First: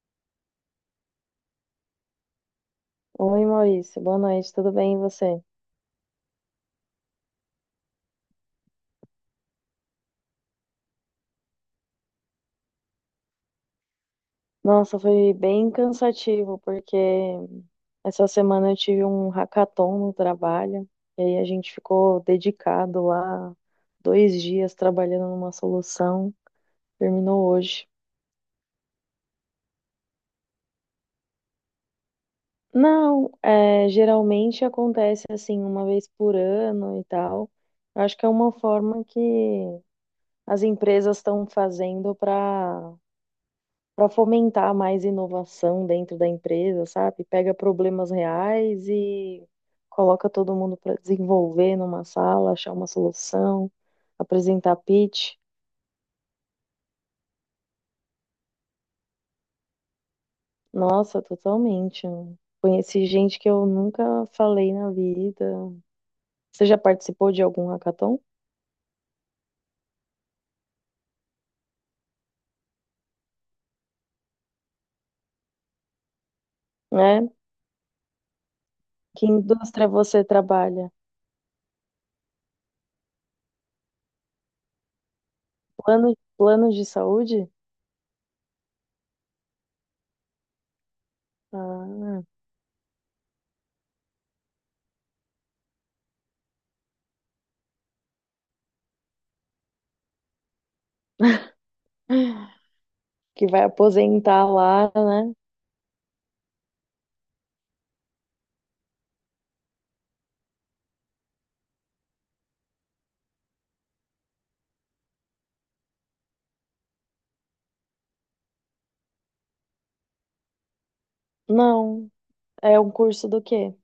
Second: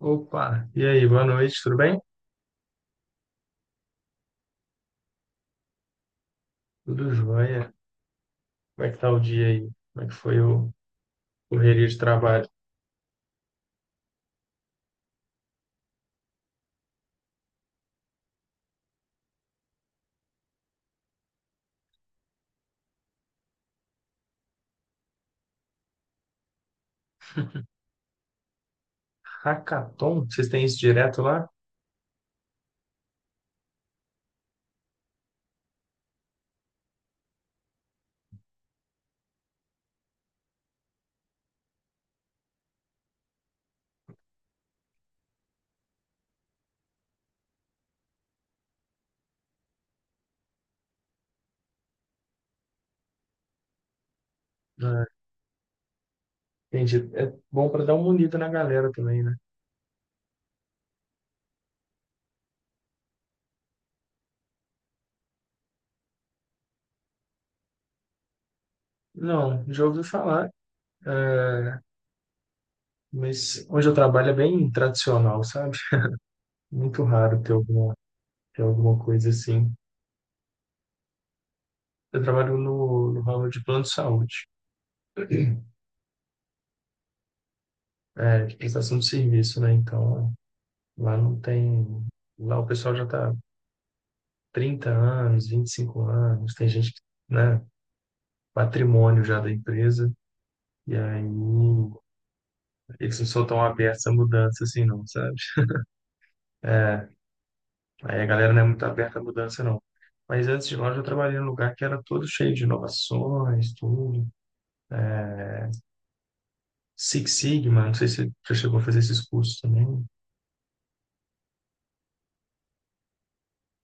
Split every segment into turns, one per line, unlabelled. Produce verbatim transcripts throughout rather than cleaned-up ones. Opa, e aí, boa noite, tudo bem?
Oi, Maurício. Boa noite, tudo bem e você?
Tudo jóia. Como é que tá o dia aí? Como é que foi o correria de trabalho?
Nossa, foi bem cansativo, porque essa semana eu tive um hackathon no trabalho, e aí a gente ficou dedicado lá dois dias trabalhando numa solução. Terminou hoje.
Hackathon? Vocês têm isso direto lá?
Não, é, geralmente acontece assim, uma vez por ano e tal. Eu acho que é uma forma que as empresas estão fazendo para para fomentar mais inovação dentro da empresa, sabe? Pega problemas reais e coloca todo mundo para desenvolver numa sala, achar uma solução, apresentar
Ah,
pitch.
entendi. É bom para dar uma unida na galera também, né?
Nossa, totalmente, né? Conheci gente que eu nunca falei na vida. Você já participou de algum hackathon,
Não, já ouvi falar, é, mas onde eu trabalho é bem tradicional, sabe? Muito
né?
raro ter alguma, ter alguma
Que
coisa assim.
indústria você trabalha?
Eu trabalho no, no ramo de plano de saúde,
Plano, plano de saúde?
é, de prestação de serviço, né? Então, lá não tem.
Ah,
Lá o pessoal já está trinta anos, vinte e cinco anos, tem gente que, né, patrimônio já da empresa, e aí eles não são
que
tão
vai
abertos à
aposentar
mudança assim,
lá,
não,
né?
sabe? Aí a galera não é muito aberta à mudança, não. Mas antes de lá, eu já trabalhei num lugar que era todo cheio de inovações, tudo. Six Sigma, não sei se você já chegou a fazer esses cursos também.
Não. É um curso do quê?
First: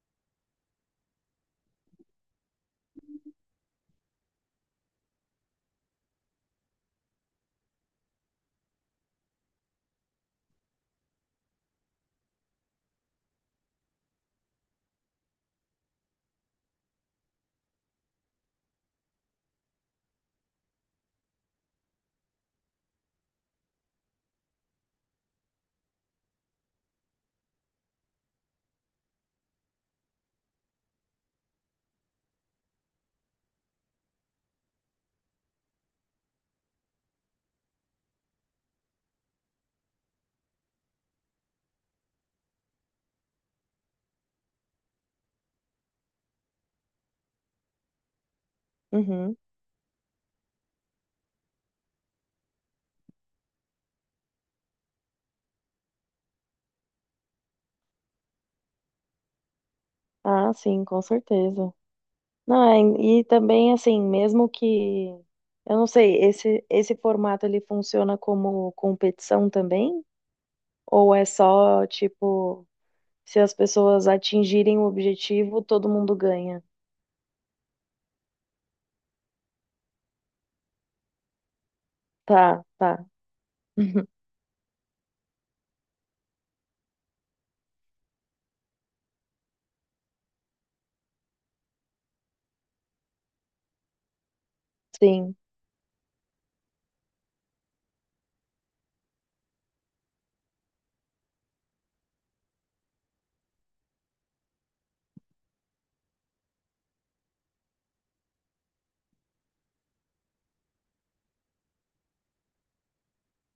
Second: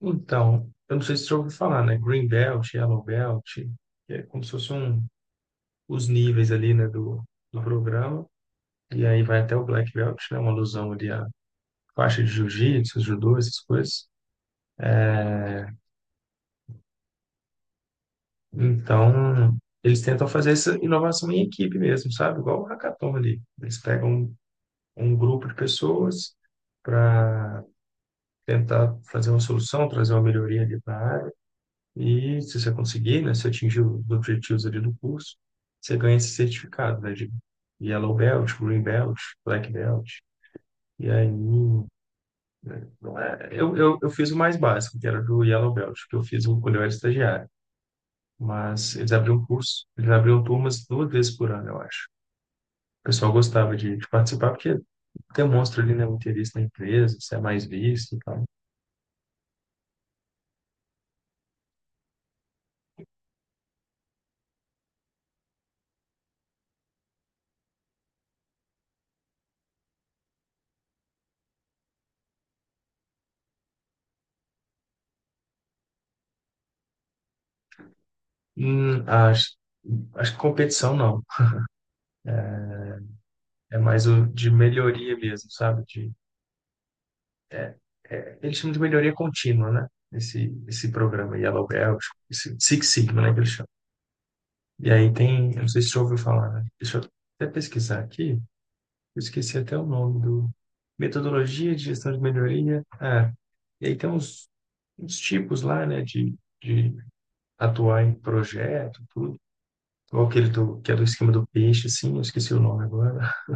Então, eu não sei se você já ouviu falar, né? Green Belt, Yellow Belt, que é como se fossem um, os níveis ali, né, do, do programa. E aí vai até o Black Belt, né? Uma alusão ali a faixa de jiu-jitsu, judô, essas coisas. Então, eles tentam fazer essa inovação em equipe mesmo, sabe? Igual o hackathon ali. Eles pegam um, um grupo de pessoas para tentar fazer uma solução, trazer uma melhoria ali para a área. E se você conseguir, né, se atingir os objetivos ali do curso, você ganha esse certificado, né, de Yellow Belt, Green Belt, Black Belt. E aí, né, não é, eu, eu, eu fiz o mais básico, que era do Yellow Belt, que eu fiz quando eu era estagiário. Mas eles
Uhum.
abriam curso, eles abriam turmas duas vezes por ano, eu acho. O pessoal gostava de, de participar porque demonstra ali, né, o interesse na empresa, se é mais visto e tal.
Ah, sim, com certeza. Não, é, e também assim, mesmo que eu não sei, esse esse formato ele funciona como competição também? Ou é só tipo, se as pessoas atingirem o objetivo, todo mundo ganha?
Hum, acho, acho que competição não,
Tá, tá.
é mais o de melhoria mesmo, sabe? De, é, é, Eles chamam de melhoria contínua, né? Esse, esse programa Yellow Belt, esse Six Sigma, né, que eles chamam. E aí
Sim.
tem, eu não sei se você já ouviu falar, né? Deixa eu até pesquisar aqui. Eu esqueci até o nome do. Metodologia de gestão de melhoria. Ah, e aí tem uns, uns tipos lá, né, de, de atuar em projeto, tudo. Ou aquele do, que é do esquema do peixe, assim, eu esqueci o nome agora.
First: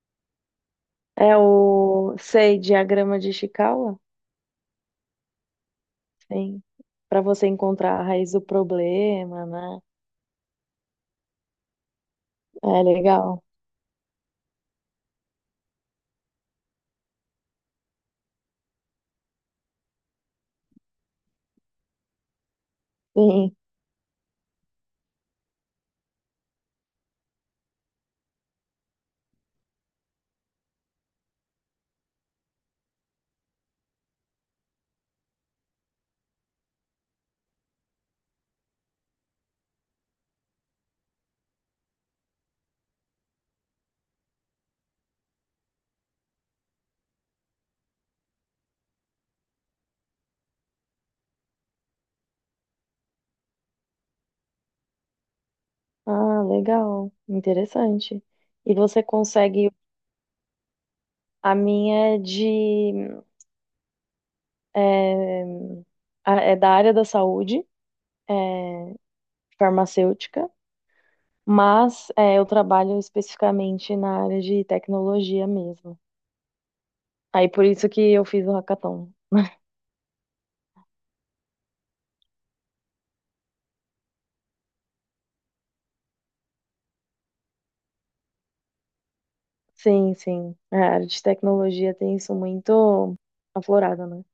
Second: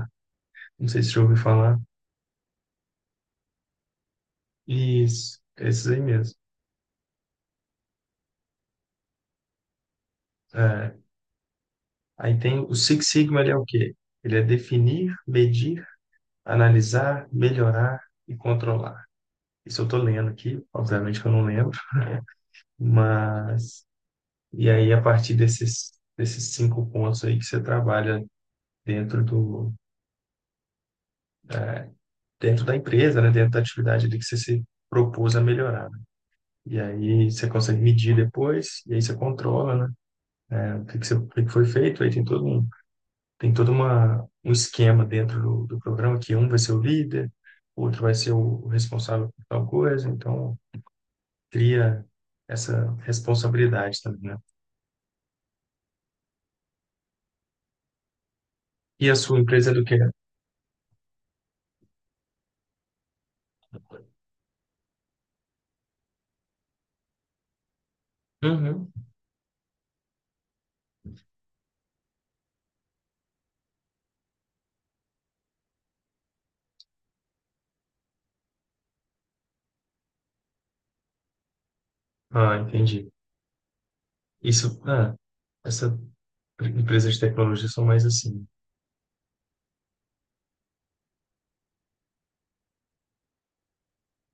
Não sei se já ouviu
É
falar.
o, sei, diagrama de Ishikawa?
Isso, esses aí mesmo.
Sim. Para você encontrar a raiz do problema, né?
É, aí tem o
É
Six Sigma,
legal.
ele é o quê? Ele é definir, medir, analisar, melhorar e controlar. Isso eu tô lendo aqui, obviamente que eu não lembro,
Sim.
mas e aí, a partir desses, desses cinco pontos aí que você trabalha dentro do, é, dentro da empresa, né? Dentro da atividade ali que você se propôs a melhorar, né? E aí, você consegue medir depois, e aí você controla, né? É, o que que você- o que foi feito, aí tem todo um, tem todo uma, um esquema dentro do, do programa, que um vai ser o líder, outro vai ser o responsável por tal coisa, então cria essa responsabilidade também, né?
Ah, legal. Interessante. E você
E a sua empresa
consegue.
é do que?
A minha é de, é, a- é da área da saúde,
Uhum.
é, farmacêutica, mas é, eu trabalho especificamente na área de tecnologia mesmo. Aí por isso que eu fiz o hackathon.
Ah, entendi. Isso, ah, essas empresas de tecnologia são mais assim.
Sim, sim. A área de tecnologia tem isso muito aflorado, né?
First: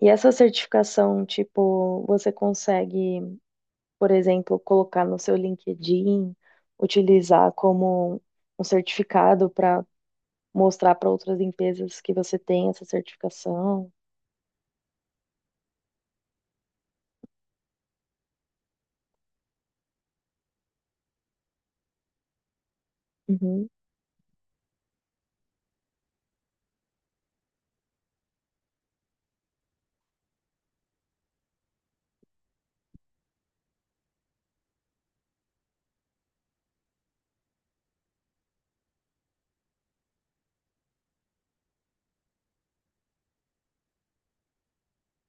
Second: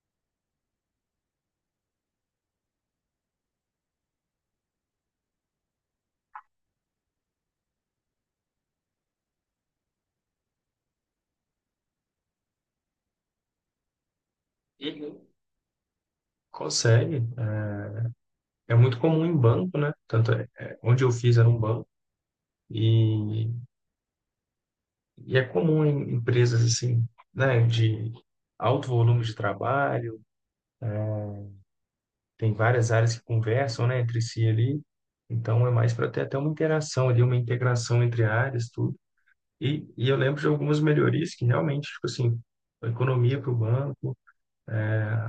E essa certificação, tipo, você consegue, por exemplo, colocar no seu LinkedIn, utilizar como um certificado para mostrar para outras empresas que você tem essa certificação.
Uhum. Consegue. É, é muito comum em banco, né? Tanto é, é, onde eu fiz era um banco e,
Uhum.
e é comum em empresas assim, né? De alto volume de trabalho, tem várias áreas que conversam, né, entre si ali. Então é mais para ter até uma interação ali, uma integração entre áreas, tudo. E, e eu lembro de algumas melhorias que realmente, tipo assim, a economia para o banco,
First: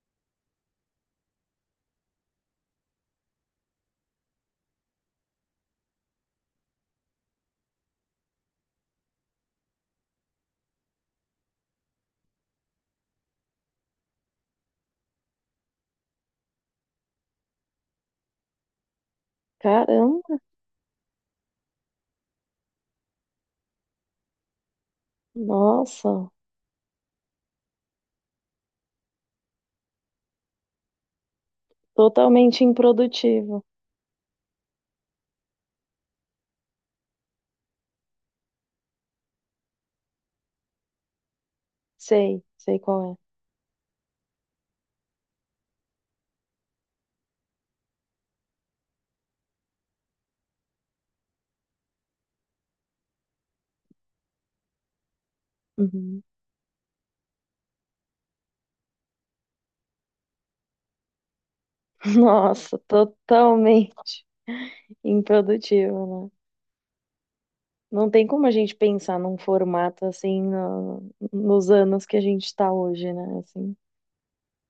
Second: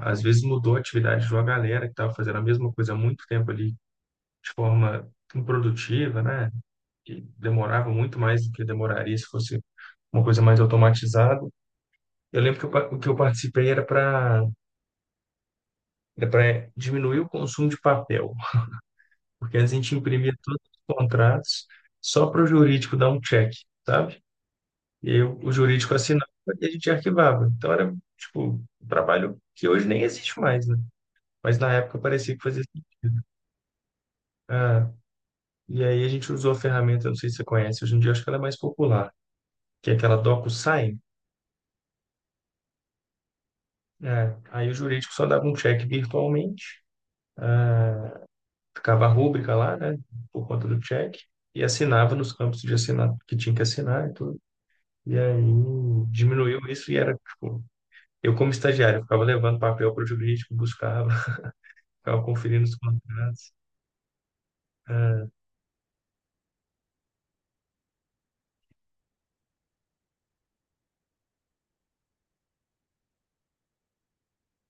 às vezes mudou a atividade de uma galera que estava fazendo a mesma coisa há muito tempo ali, de forma improdutiva, né? Que demorava muito mais do que demoraria se fosse uma coisa mais automatizada. Eu lembro que eu, pa- o que eu participei era para era para diminuir o consumo de papel, porque antes a gente imprimia
Caramba,
todos os contratos só para o jurídico dar um check, sabe? E aí o o jurídico
nossa,
assinava e a gente arquivava. Então era, tipo, um trabalho que hoje nem existe mais, né? Mas na época parecia que fazia
totalmente
sentido.
improdutivo.
Ah, E aí a gente usou a ferramenta, não sei se você conhece, hoje em dia acho que ela é mais popular, que é aquela DocuSign.
Sei, sei qual é.
É, aí o jurídico só dava um check virtualmente, ah, ficava a rúbrica lá, né, por conta do check, e assinava nos campos de assinar que tinha que assinar e tudo. E aí
Uhum.
diminuiu isso e era, tipo, eu como estagiário, eu ficava levando papel para o jurídico, buscava, ficava conferindo os
Nossa,
contratos.
totalmente
Ah,
improdutivo, né? Não tem como a gente pensar num formato assim no- nos anos que a gente está hoje, né? Assim,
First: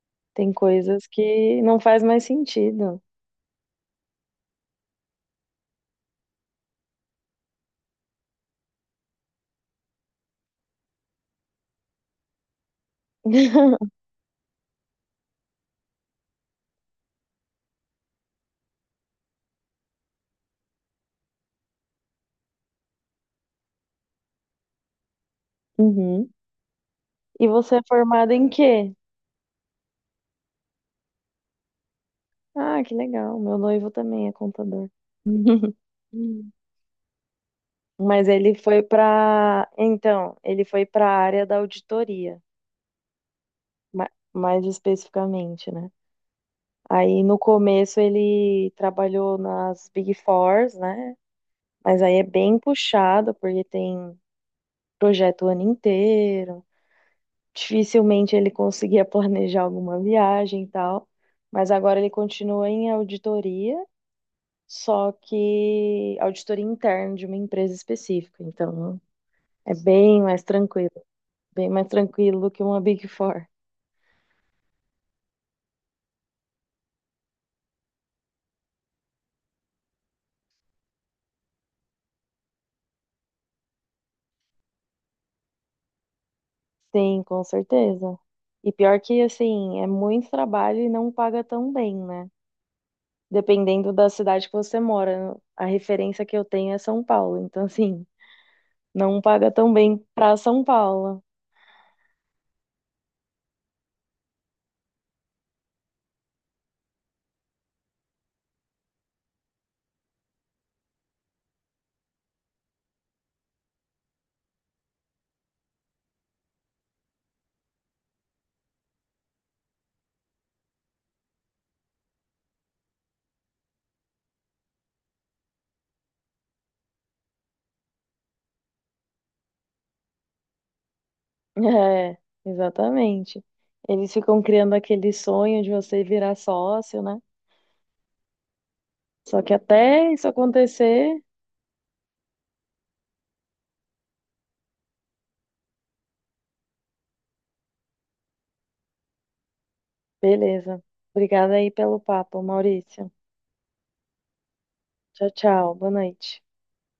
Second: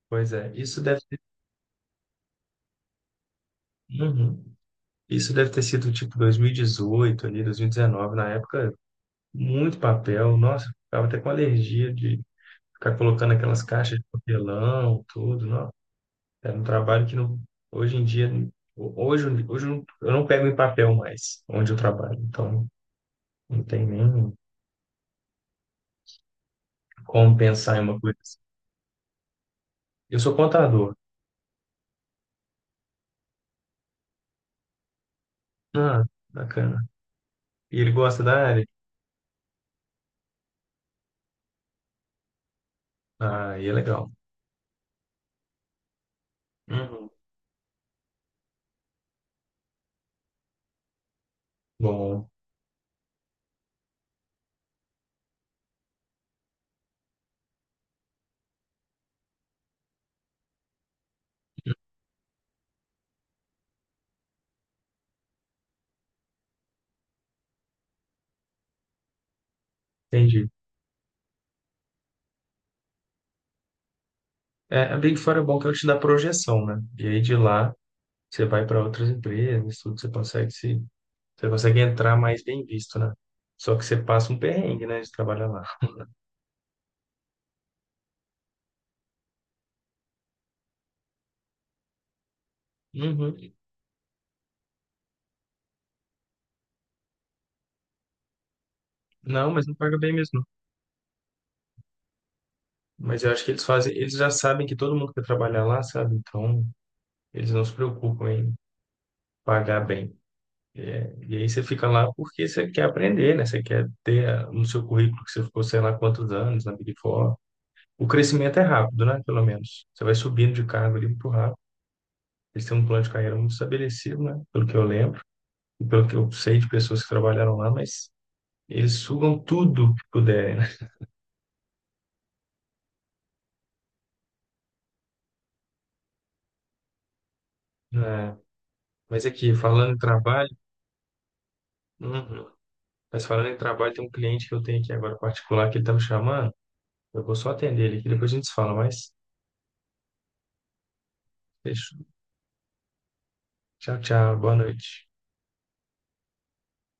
Pois é,
tem
isso deve
coisas
ter,
que não faz mais sentido.
uhum, isso deve ter sido tipo dois mil e dezoito ali, dois mil e dezenove, na época. Muito papel, nossa, eu ficava até com alergia de ficar colocando aquelas caixas de papelão, tudo, não. Era um trabalho que não, hoje em dia, hoje, hoje eu não eu não pego em papel mais, onde eu trabalho, então não tem nem
Uhum.
como
E
pensar
você
em
é
uma coisa
formada
assim.
em quê?
Eu sou contador.
Ah, que legal. Meu noivo também é contador.
Ah, bacana. E ele gosta
Mas
da
ele
área?
foi para, então, ele foi para a área da auditoria,
Ah, e é legal.
ma- mais especificamente, né?
Uhum.
Aí no começo ele trabalhou nas Big Fours, né? Mas aí é
Bom,
bem puxado porque tem projeto o ano inteiro. Dificilmente ele conseguia planejar alguma viagem e tal. Mas agora ele continua em auditoria, só que auditoria interna de uma empresa específica. Então, é bem mais
entendi.
tranquilo, bem mais tranquilo do que uma Big Four.
É, a Big Four é bom que ela te dá projeção, né? E aí de lá você vai para outras empresas, tudo, você consegue se você consegue entrar mais bem visto, né? Só que você passa um perrengue, né, de trabalhar lá.
Sim, com certeza. E pior que, assim, é muito trabalho e não paga tão bem, né?
Uhum.
Dependendo da cidade que você mora. A referência que eu tenho é São Paulo. Então, assim, não paga
Não, mas
tão
não paga
bem
bem
pra
mesmo, não.
São Paulo.
Mas eu acho que eles fazem, eles já sabem que todo mundo quer trabalhar lá, sabe? Então, eles não se preocupam em pagar bem. É, e aí você fica lá porque você quer aprender, né? Você quer ter, ah, no seu currículo, que você ficou, sei lá, quantos anos na Big Four. O crescimento é rápido, né? Pelo menos. Você vai subindo de cargo ali muito rápido. Eles têm um plano de carreira muito estabelecido, né? Pelo que eu lembro e pelo que eu sei de pessoas que trabalharam lá, mas eles sugam tudo que puderem, né?
É, exatamente. Eles ficam criando aquele sonho de você virar sócio, né?
É, mas
Só
aqui,
que
falando em
até isso
trabalho,
acontecer.
uhum, mas falando em trabalho, tem um cliente que eu tenho aqui agora particular que ele tá me chamando. Eu vou só atender ele aqui, depois a gente se fala, mas
Beleza. Obrigada aí pelo
fechou.
papo, Maurício.
Tchau, tchau, boa noite.
Tchau, tchau. Boa noite.